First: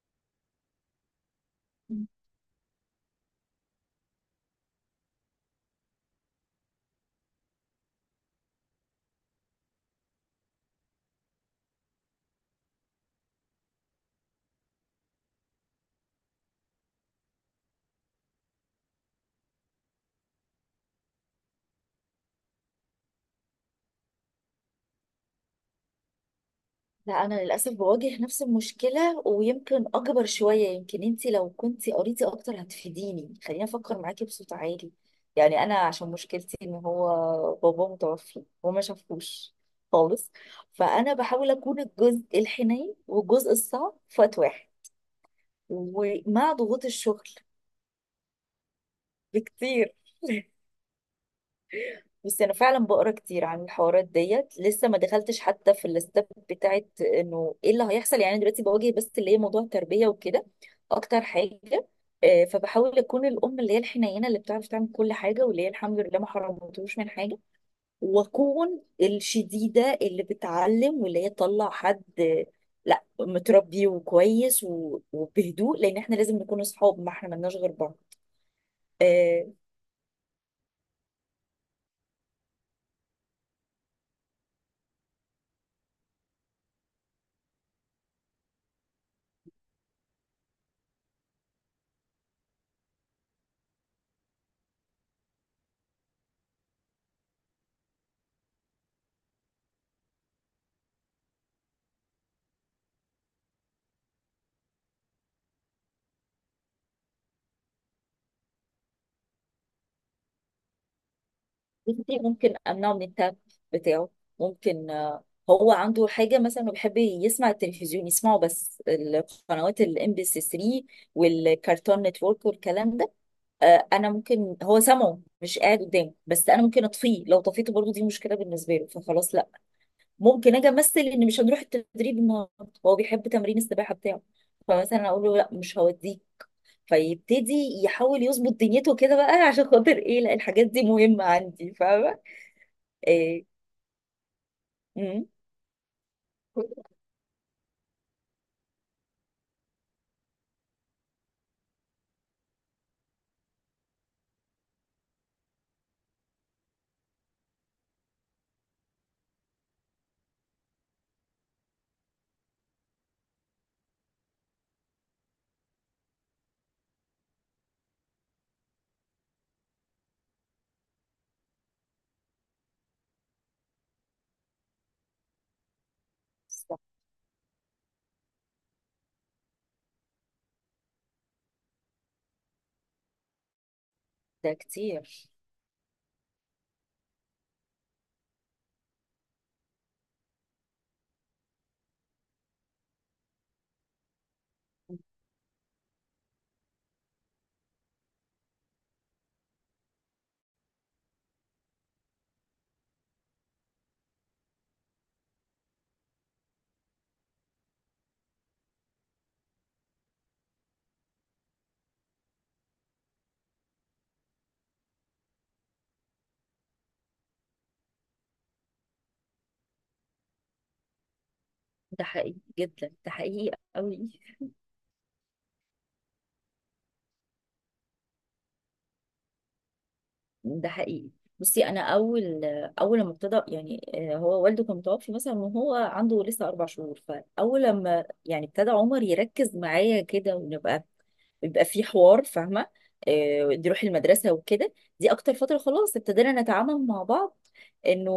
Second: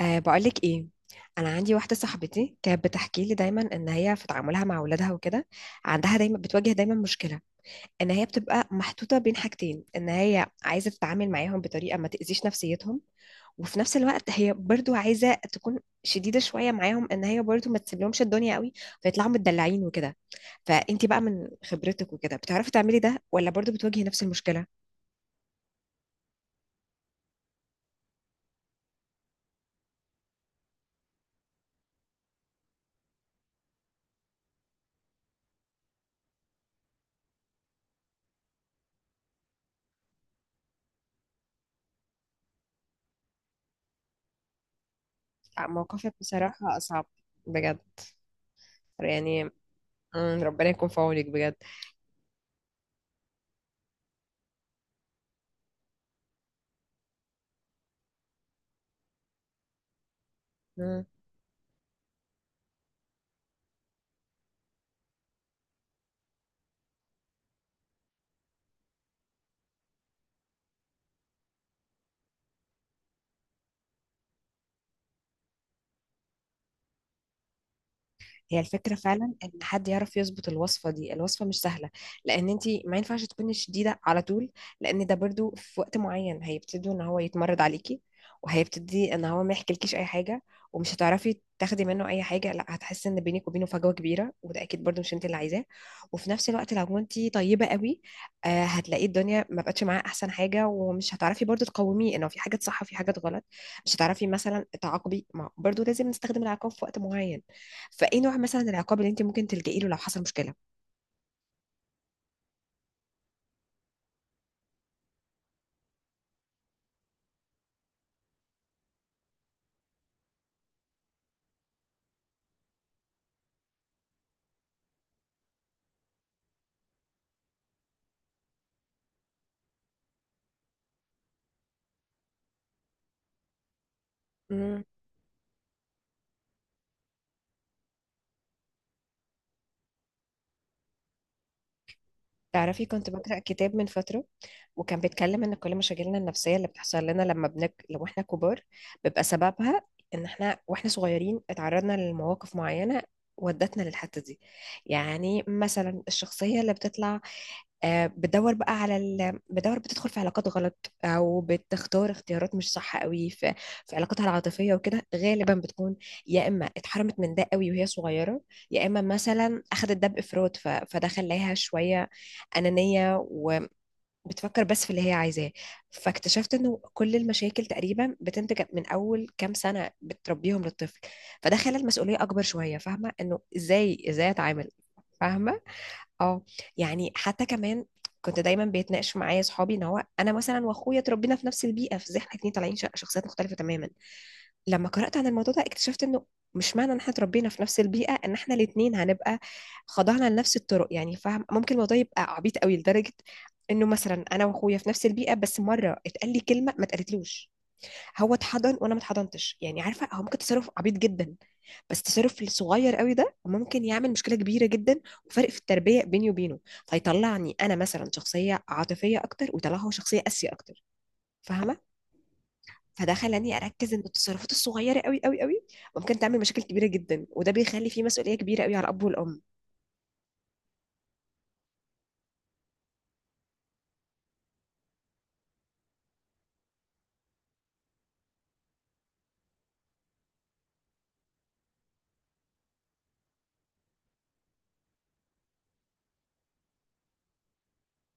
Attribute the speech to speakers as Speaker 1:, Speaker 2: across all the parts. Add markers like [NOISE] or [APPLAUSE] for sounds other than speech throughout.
Speaker 1: أه بقولك ايه، انا عندي واحده صاحبتي كانت بتحكي لي دايما ان هي في تعاملها مع اولادها وكده. عندها دايما بتواجه مشكله، ان هي بتبقى محطوطه بين حاجتين، ان هي عايزه تتعامل معاهم بطريقه ما تاذيش نفسيتهم، وفي نفس الوقت هي برضو عايزه تكون شديده شويه معاهم، ان هي برضو ما تسيبلهمش الدنيا قوي فيطلعوا متدلعين وكده. فانتي بقى من خبرتك وكده بتعرفي تعملي ده ولا برضو بتواجهي نفس المشكله؟
Speaker 2: لا، انا للاسف بواجه نفس المشكله، ويمكن اكبر شويه. يمكن انت لو كنت قريتي اكتر هتفيديني. خليني افكر معاكي بصوت عالي. يعني انا عشان مشكلتي ان هو بابا متوفي وما شافوش خالص. فانا بحاول اكون الجزء الحنين والجزء الصعب في وقت واحد.
Speaker 1: آه، موقفك
Speaker 2: ومع
Speaker 1: بصراحه
Speaker 2: ضغوط
Speaker 1: صعب
Speaker 2: الشغل
Speaker 1: بجد، يعني.
Speaker 2: بكتير.
Speaker 1: مم،
Speaker 2: [LAUGHS]
Speaker 1: ربنا يكون في عونك بجد.
Speaker 2: بس انا فعلا بقرا كتير عن الحوارات ديت، لسه ما دخلتش حتى في الاستاب بتاعت انه ايه اللي هيحصل. أنا دلوقتي بواجه بس اللي هي موضوع التربيه وكده
Speaker 1: مم.
Speaker 2: اكتر حاجه. فبحاول اكون الام اللي هي الحنينه، اللي بتعرف تعمل كل حاجه، واللي هي الحمد لله ما حرمتهوش من حاجه. واكون الشديده اللي بتعلم، واللي هي تطلع حد، لا، متربي وكويس وبهدوء. لان احنا لازم نكون اصحاب، ما احنا ملناش غير بعض.
Speaker 1: هي الفكرة فعلا ان
Speaker 2: آه،
Speaker 1: حد يعرف يظبط الوصفة دي، الوصفة مش سهلة. لان انتي ما ينفعش تكوني شديدة على طول، لان ده برضو في وقت معين هيبتدوا ان هو يتمرد عليكي، وهيبتدي ان هو ما يحكيلكيش اي حاجة، ومش هتعرفي تاخدي منه اي حاجة، لا هتحسي ان بينك وبينه فجوة كبيرة، وده اكيد برضو مش انت اللي عايزاه. وفي نفس الوقت لو انتي طيبة قوي آه هتلاقي الدنيا ما بقتش معاه احسن حاجة، ومش هتعرفي برضو تقوميه انه في حاجات صح وفي حاجات غلط. مش هتعرفي مثلا تعاقبي، ما برضو لازم نستخدم العقاب في وقت معين. فايه نوع مثلا العقاب اللي انت ممكن تلجئي له لو حصل مشكله؟
Speaker 2: بنتي ممكن امنعه من التاب بتاعه. ممكن هو عنده حاجه مثلا، إنه بيحب يسمع التلفزيون، يسمعه بس القنوات الام بي سي 3 والكارتون نتورك والكلام ده. انا ممكن هو سامعه مش قاعد قدامه، بس انا ممكن اطفيه. لو طفيته برضو دي مشكله بالنسبه له فخلاص لا. ممكن اجي امثل ان مش هنروح التدريب النهارده. هو بيحب تمرين السباحه بتاعه،
Speaker 1: مم.
Speaker 2: فمثلا اقول له لا، مش هوديك. فيبتدي يحاول يظبط دنيته كده بقى. [LAUGHS] عشان خاطر ايه؟ لا، الحاجات دي مهمه عندي، فاهمه؟
Speaker 1: تعرفي كنت بقرا
Speaker 2: آه.
Speaker 1: كتاب من فتره، وكان
Speaker 2: مم.
Speaker 1: بيتكلم ان كل مشاكلنا النفسيه اللي بتحصل لنا لو احنا كبار، بيبقى سببها ان احنا واحنا صغيرين اتعرضنا لمواقف معينه ودتنا للحته دي. يعني مثلا الشخصيه اللي بتطلع آه، بتدور بقى على ال... بتدور بتدخل في علاقات غلط او بتختار اختيارات مش صح قوي في علاقاتها العاطفيه وكده غالبا بتكون يا اما اتحرمت من ده قوي وهي صغيره، يا اما مثلا اخدت ده بافراط فده خلاها شويه انانيه وبتفكر بس في اللي هي عايزاه. فاكتشفت
Speaker 2: صح.
Speaker 1: انه كل المشاكل تقريبا بتنتج من اول كام سنه بتربيهم للطفل. فده خلى المسؤوليه اكبر شويه، فاهمه انه ازاي
Speaker 2: ده
Speaker 1: اتعامل.
Speaker 2: كتير.
Speaker 1: فاهمه؟ اه. يعني حتى كمان كنت دايما بيتناقش معايا اصحابي ان هو انا مثلا واخويا اتربينا في نفس البيئه، في زي احنا اتنين طالعين شخصيات مختلفه تماما. لما قرات عن الموضوع ده اكتشفت انه مش معنى ان احنا اتربينا في نفس البيئه ان احنا الاتنين هنبقى خضعنا لنفس الطرق، يعني فاهم ممكن الموضوع يبقى عبيط قوي لدرجه انه مثلا انا واخويا في نفس البيئه بس مره اتقال لي كلمه ما اتقالتلوش. هو اتحضن وانا ما اتحضنتش، يعني عارفه هو ممكن تصرف عبيط جدا، بس التصرف الصغير قوي ده ممكن يعمل مشكله كبيره جدا، وفرق في التربيه بيني وبينه فيطلعني انا مثلا شخصيه عاطفيه اكتر ويطلعه هو شخصيه قاسيه اكتر. فاهمه؟
Speaker 2: ده حقيقي جدا، ده
Speaker 1: فده خلاني
Speaker 2: حقيقي.
Speaker 1: اركز ان
Speaker 2: قوي.
Speaker 1: التصرفات الصغيره قوي قوي قوي ممكن تعمل مشاكل كبيره جدا، وده بيخلي فيه مسؤوليه كبيره قوي على الاب والام.
Speaker 2: ده حقيقي. بصي، انا اول لما ابتدى، يعني هو والده كان متوفي مثلا، وهو عنده لسه 4 شهور. فاول لما يعني ابتدى عمر يركز معايا كده، ونبقى بيبقى في حوار، فاهمه؟ دي روح المدرسه وكده، دي اكتر فتره خلاص ابتدينا نتعامل مع بعض انه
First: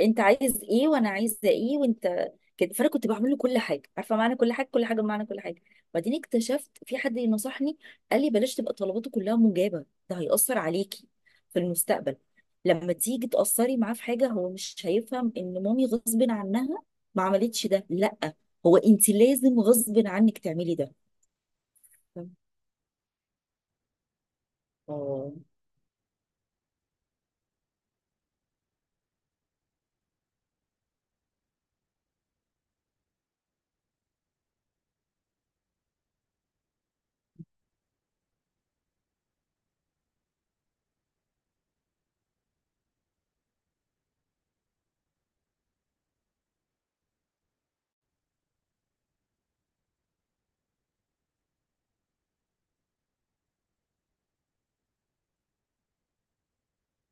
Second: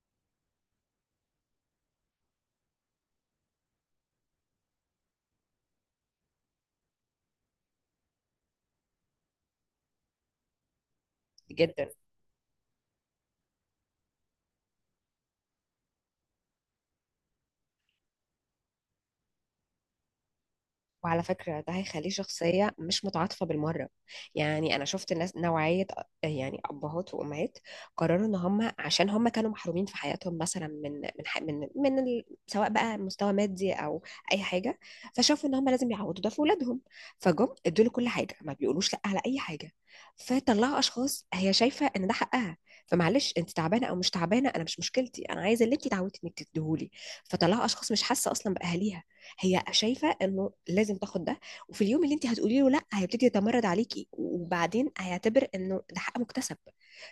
Speaker 2: انت عايز ايه وانا عايزه ايه وانت كده. فانا كنت بعمل له كل حاجه. عارفه معنى كل حاجه؟ كل حاجه بمعنى كل حاجه. وبعدين اكتشفت، في حد نصحني، قال لي بلاش تبقى طلباته كلها مجابه، ده هيأثر عليكي في
Speaker 1: جدا.
Speaker 2: المستقبل. لما تيجي تأثري معاه في حاجه، هو مش هيفهم ان مامي غصب عنها ما عملتش ده، لا. هو انت لازم غصب عنك تعملي ده.
Speaker 1: وعلى فكرة ده هيخليه شخصية مش متعاطفة بالمرة. يعني أنا شفت
Speaker 2: اه.
Speaker 1: ناس نوعية، يعني أبهات وأمهات قرروا إن هم عشان هم كانوا محرومين في حياتهم مثلا من من ح- من من ال... سواء بقى مستوى مادي أو أي حاجة، فشافوا إن هم لازم يعوضوا ده في أولادهم، فجم ادوا له كل حاجة ما بيقولوش لأ على أي حاجة. فطلعوا أشخاص هي شايفة إن ده حقها، فمعلش انت تعبانه او مش تعبانه، انا مش مشكلتي، انا عايزه اللي انت اتعودتي انك تديهولي. فطلعوا اشخاص مش حاسه اصلا باهاليها، هي شايفه انه لازم تاخد ده. وفي اليوم اللي انت هتقولي له لا هيبتدي يتمرد عليكي، وبعدين هيعتبر انه ده حق مكتسب،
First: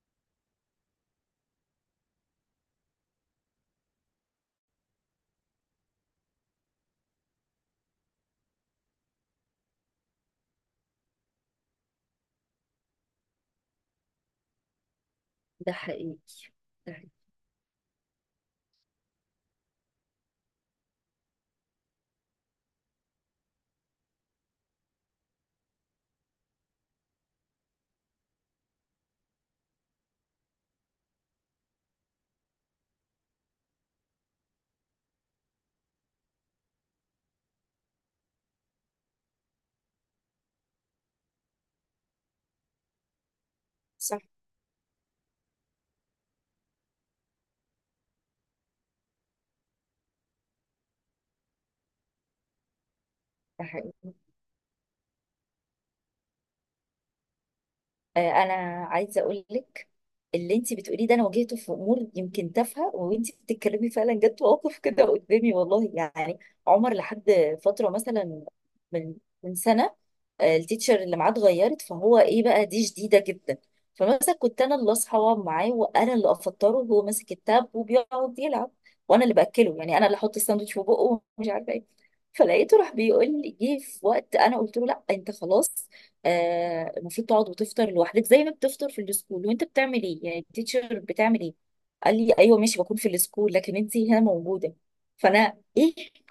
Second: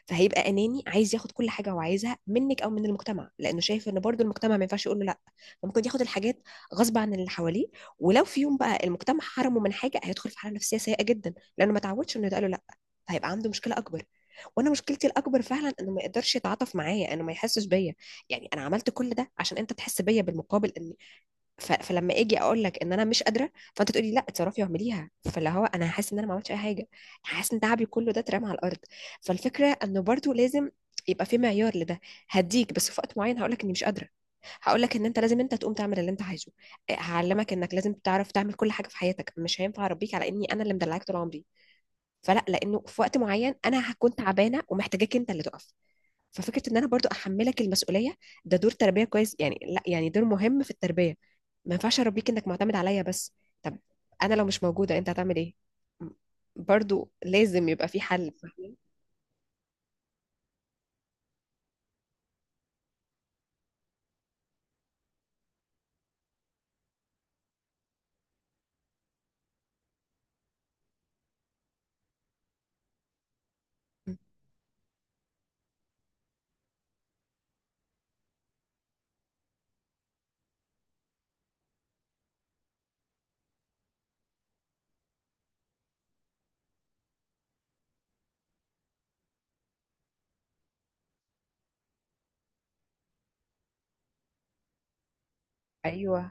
Speaker 1: فهيبقى اناني عايز ياخد كل حاجه هو عايزها منك او من المجتمع، لانه شايف ان برضو المجتمع ما ينفعش يقول له لا. فممكن ياخد الحاجات غصب عن اللي حواليه. ولو في يوم بقى المجتمع حرمه من حاجه هيدخل في حاله نفسيه سيئه جدا لانه ما تعودش انه يتقال له لا، فهيبقى عنده مشكله اكبر. وانا مشكلتي الاكبر
Speaker 2: ده
Speaker 1: فعلا انه ما
Speaker 2: حقيقي.
Speaker 1: يقدرش يتعاطف
Speaker 2: ده حقيقي.
Speaker 1: معايا، انه ما يحسش بيا. يعني انا عملت كل ده عشان انت تحس بيا بالمقابل، ان فلما اجي اقول لك ان انا مش قادره، فانت تقولي لا اتصرفي واعمليها، فاللي هو انا حاسس ان انا ما عملتش اي حاجه، حاسس ان تعبي كله ده اترمى على الارض. فالفكره انه برضو لازم يبقى في معيار لده، هديك بس في وقت معين هقول لك اني مش قادره، هقول لك ان انت لازم انت تقوم تعمل اللي انت عايزه، هعلمك انك لازم تعرف تعمل كل حاجه في حياتك، مش هينفع اربيك على اني انا اللي مدلعاك طول عمري، فلا، لانه في وقت معين انا هكون
Speaker 2: صح.
Speaker 1: تعبانه ومحتاجاك انت اللي تقف. ففكره ان انا برضو احملك المسؤوليه، ده دور تربيه كويس، يعني لا، يعني دور مهم في التربيه. ما ينفعش اربيك انك معتمد عليا بس.
Speaker 2: ده
Speaker 1: طب
Speaker 2: حقيقي.
Speaker 1: انا لو مش موجوده انت هتعمل ايه؟ م- برضو لازم يبقى في حل،
Speaker 2: انا
Speaker 1: فاهمين؟
Speaker 2: عايزه اقول لك اللي انت بتقوليه ده، انا واجهته في امور يمكن تافهه. وانت بتتكلمي فعلا جت مواقف كده قدامي والله. يعني عمر لحد فتره مثلا، من سنه، التيتشر اللي معاه اتغيرت، فهو ايه بقى دي شديده جدا.
Speaker 1: م.
Speaker 2: فمثلا كنت انا اللي اصحى واقعد معاه، وانا اللي افطره، وهو ماسك التاب وبيقعد يلعب، وانا اللي باكله. يعني انا اللي احط الساندوتش في بقه ومش عارفه ايه. فلقيته راح بيقول لي، جه في وقت انا قلت له لا، انت خلاص المفروض تقعد وتفطر لوحدك زي ما بتفطر في السكول. وانت بتعمل ايه يعني، التيتشر بتعمل ايه؟ قال لي ايوه ماشي، بكون في السكول، لكن انت هنا موجوده. فانا ايه؟
Speaker 1: ايوه.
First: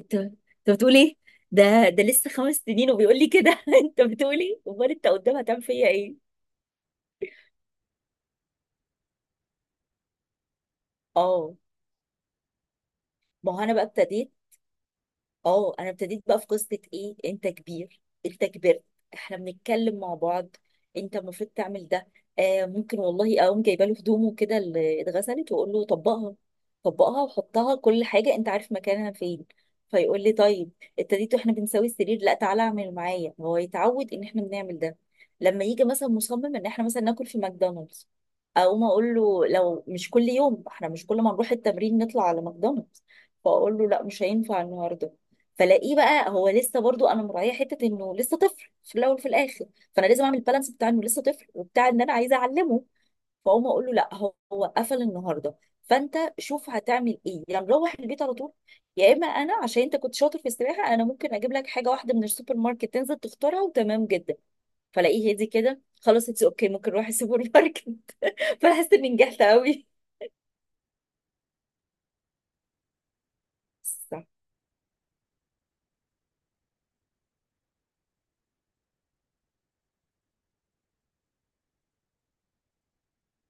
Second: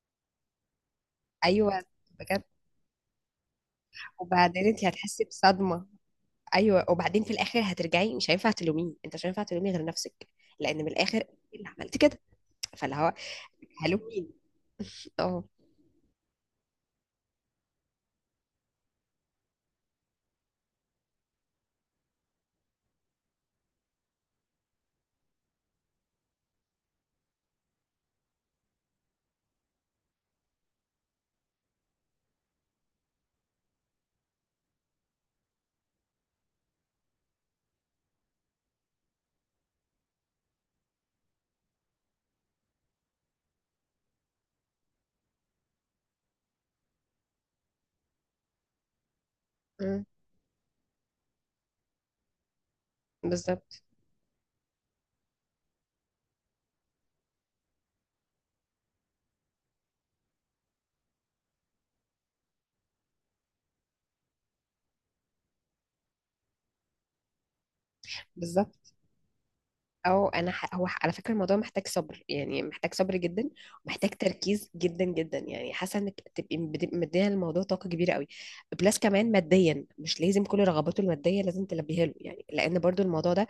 Speaker 2: انت بتقول ايه؟
Speaker 1: ايوه،
Speaker 2: ده لسه
Speaker 1: بجد.
Speaker 2: 5 سنين وبيقول لي كده! [LAUGHS] انت بتقول ايه؟
Speaker 1: وبعدين انت
Speaker 2: امال انت
Speaker 1: هتحسي
Speaker 2: قدام هتعمل
Speaker 1: بصدمه.
Speaker 2: فيا ايه؟
Speaker 1: ايوه، وبعدين في الاخر هترجعي، مش هينفع تلوميه، انت مش هينفع تلومي غير نفسك، لان من الاخر
Speaker 2: اه،
Speaker 1: إيه اللي عملت كده؟ فاللي هو
Speaker 2: ما هو انا بقى
Speaker 1: هلوم مين؟
Speaker 2: ابتديت.
Speaker 1: [LAUGHS] اه.
Speaker 2: اه، انا ابتديت بقى في قصه ايه، انت كبير، انت كبرت، احنا بنتكلم مع بعض، انت المفروض تعمل ده. آه، ممكن والله اقوم جايبه له هدومه كده اللي اتغسلت، واقول له طبقها. طبقها وحطها، كل حاجه انت عارف مكانها فين. فيقول لي طيب. ابتديت، واحنا بنساوي السرير، لا تعالى اعمل معايا، هو يتعود ان احنا بنعمل ده. لما يجي مثلا مصمم ان احنا مثلا ناكل في ماكدونالدز، اقوم اقول له لو مش كل يوم، احنا مش كل ما نروح التمرين نطلع على ماكدونالدز، فاقول له لا، مش هينفع النهارده. فلاقيه بقى، هو لسه، برضو انا مراعيه حته انه لسه طفل في الاول وفي الاخر.
Speaker 1: م.
Speaker 2: فانا لازم اعمل بالانس بتاع انه لسه طفل وبتاع ان انا عايزه اعلمه. فاقوم
Speaker 1: بالظبط.
Speaker 2: اقول له لا، هو قفل النهارده، فانت شوف هتعمل ايه، يا يعني نروح البيت على طول، يا اما انا عشان انت كنت شاطر في السباحه، انا ممكن اجيب لك حاجه واحده من السوبر ماركت، تنزل تختارها، وتمام جدا. فلاقيه هادي كده، خلاص اتس اوكي، ممكن نروح السوبر ماركت. [LAUGHS]
Speaker 1: بالظبط.
Speaker 2: فاحس اني نجحت قوي.
Speaker 1: او انا ح... هو ح- على فكره الموضوع محتاج صبر، يعني محتاج صبر جدا، ومحتاج
Speaker 2: صح.
Speaker 1: تركيز جدا جدا، يعني حاسه انك تبقي مديه للموضوع طاقه كبيره قوي. بلس كمان ماديا مش لازم كل رغباته الماديه لازم تلبيها له، يعني لان برضو الموضوع ده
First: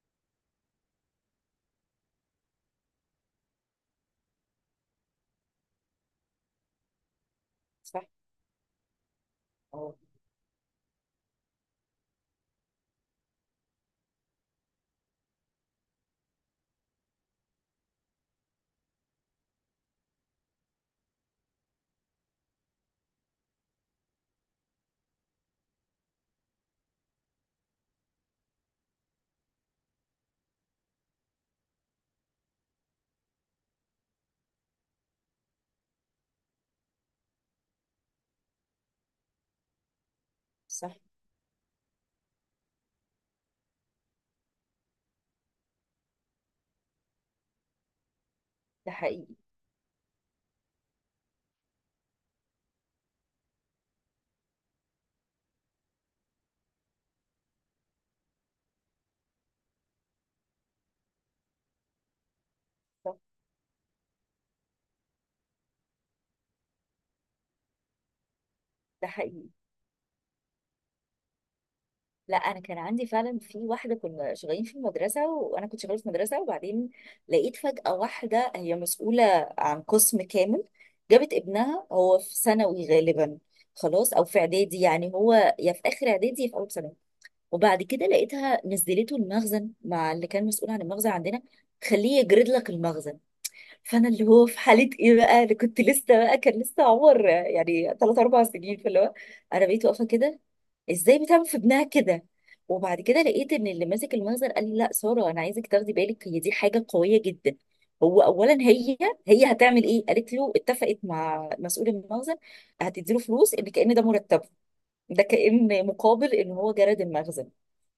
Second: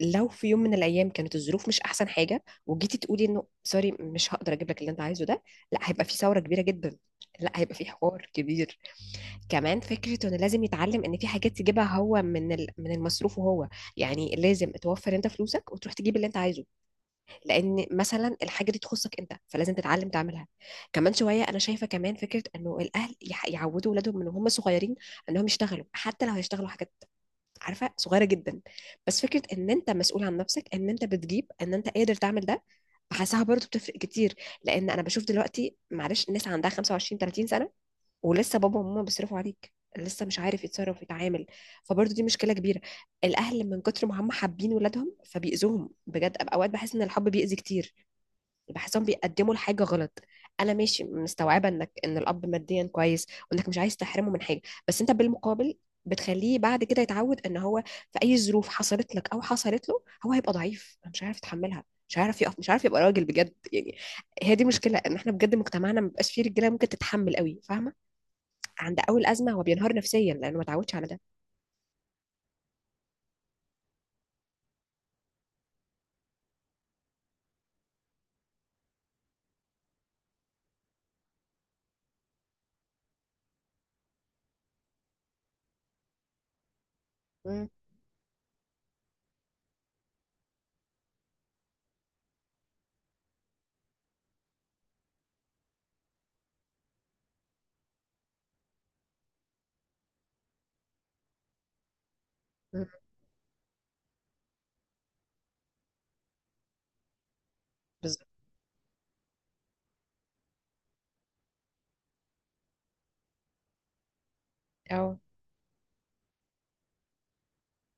Speaker 1: لو في يوم من الايام كانت الظروف مش احسن حاجه، وجيتي تقولي انه سوري مش هقدر اجيب لك اللي انت عايزه ده، لا هيبقى في ثوره كبيره جدا، لا هيبقى في
Speaker 2: صح.
Speaker 1: حوار كبير. كمان
Speaker 2: اه.
Speaker 1: فكره انه لازم يتعلم ان في حاجات يجيبها هو من المصروف، وهو يعني لازم توفر انت فلوسك وتروح تجيب اللي انت عايزه، لان مثلا الحاجه دي تخصك انت فلازم تتعلم تعملها. كمان شويه انا شايفه كمان فكره انه الاهل يعودوا اولادهم من هم صغيرين انهم يشتغلوا، حتى لو هيشتغلوا حاجات عارفه صغيره جدا، بس فكره ان انت مسؤول عن نفسك، ان انت بتجيب، ان انت قادر تعمل ده، بحسها برضه بتفرق كتير. لان انا بشوف دلوقتي معلش الناس عندها 25 30 سنه، ولسه بابا وماما بيصرفوا عليك، لسه مش عارف
Speaker 2: صح.
Speaker 1: يتصرف يتعامل، فبرضه دي مشكله كبيره. الاهل من كتر ما هم حابين ولادهم فبيأذوهم بجد، اوقات بحس ان الحب بيأذي كتير،
Speaker 2: ده
Speaker 1: بحسهم
Speaker 2: حقيقي.
Speaker 1: بيقدموا الحاجة غلط. انا ماشي مستوعبة انك ان الاب ماديا كويس، وانك مش عايز تحرمه من حاجة، بس انت بالمقابل بتخليه بعد كده يتعود ان هو في اي ظروف حصلت لك او حصلت له هو هيبقى ضعيف، مش عارف يتحملها، مش عارف يقف، مش عارف يبقى
Speaker 2: صح.
Speaker 1: راجل بجد يعني. هي دي مشكلة ان احنا بجد مجتمعنا ما بيبقاش فيه رجالة ممكن تتحمل قوي، فاهمة؟ عند
Speaker 2: ده
Speaker 1: اول
Speaker 2: حقيقي.
Speaker 1: ازمة هو بينهار نفسيا لانه ما اتعودش على ده.
Speaker 2: لا، انا كان عندي فعلا، في واحده كنا شغالين في المدرسه، وانا كنت شغاله في مدرسه، وبعدين لقيت فجاه واحده هي مسؤوله عن قسم كامل، جابت ابنها، هو في ثانوي غالبا. خلاص، او في اعدادي، يعني هو يا في اخر اعدادي يا في اول ثانوي.
Speaker 1: مم،
Speaker 2: وبعد كده لقيتها نزلته المخزن مع اللي كان مسؤول عن المخزن عندنا، خليه يجرد لك المخزن. فانا اللي هو في حاله ايه بقى، انا كنت لسه بقى، كان لسه عمر يعني 3 4 سنين، فاللي هو انا بقيت واقفه كده، ازاي بتعمل في ابنها كده؟
Speaker 1: مم،
Speaker 2: وبعد كده لقيت ان اللي ماسك المخزن قال لي، لا ساره، انا عايزك تاخدي بالك، هي دي حاجه قويه جدا. هو
Speaker 1: بالظبط.
Speaker 2: اولا هي هتعمل ايه؟ قالت له اتفقت مع مسؤول المخزن هتديله فلوس ان كأن ده مرتبه،
Speaker 1: اه.
Speaker 2: ده كأن مقابل ان هو جرد المخزن،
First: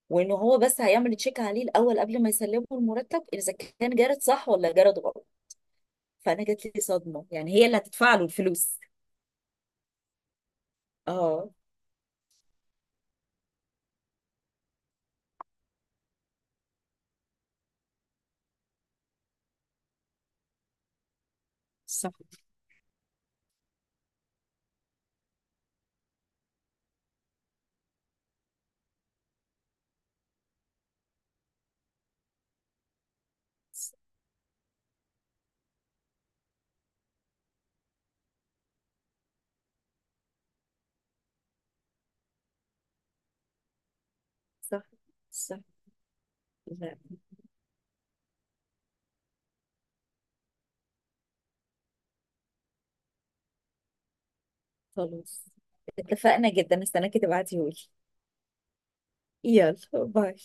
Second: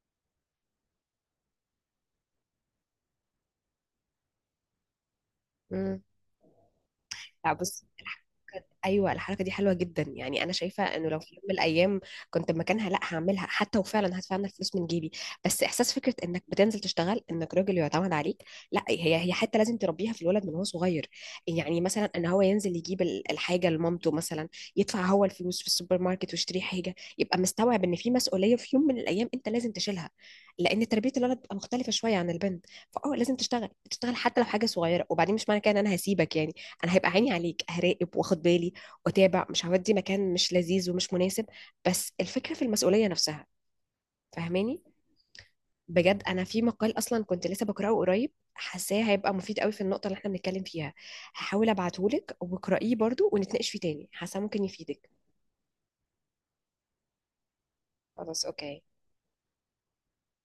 Speaker 2: وان هو بس هيعمل تشيك عليه الاول قبل ما يسلمه المرتب اذا كان جرد صح ولا جرد غلط.
Speaker 1: مم.
Speaker 2: فانا جات لي صدمه،
Speaker 1: لا
Speaker 2: يعني هي اللي
Speaker 1: بص الحركة-
Speaker 2: هتدفع له الفلوس؟
Speaker 1: ايوه الحركه دي حلوه جدا، يعني انا شايفه انه لو في يوم
Speaker 2: اه.
Speaker 1: من الايام كنت مكانها لا هعملها، حتى وفعلا هدفع انا الفلوس من جيبي، بس احساس فكره انك بتنزل تشتغل انك راجل يعتمد عليك، لا هي هي حتى لازم تربيها في الولد من هو صغير. يعني مثلا
Speaker 2: صح.
Speaker 1: ان هو ينزل يجيب الحاجه لمامته مثلا، يدفع هو الفلوس في السوبر ماركت ويشتري حاجه، يبقى مستوعب ان في مسؤوليه في يوم من الايام انت لازم تشيلها. لان تربيه الولد بتبقى مختلفه شويه عن البنت، فاه لازم تشتغل تشتغل حتى لو حاجه صغيره. وبعدين مش معنى كده ان انا هسيبك، يعني انا هيبقى عيني عليك، هراقب واخد بالي واتابع، مش هودي مكان مش لذيذ ومش مناسب، بس الفكره في المسؤوليه نفسها. فاهماني؟
Speaker 2: صح. صح.
Speaker 1: بجد انا في
Speaker 2: لا،
Speaker 1: مقال اصلا كنت لسه بقراه قريب، حاساه هيبقى مفيد قوي في النقطه اللي احنا بنتكلم فيها، هحاول ابعتهولك واقرأيه برضو ونتناقش فيه تاني، حاسه ممكن يفيدك.
Speaker 2: خلاص، اتفقنا جدا، استناكي تبعتيهولي.
Speaker 1: خلاص اوكي.
Speaker 2: يلا باي.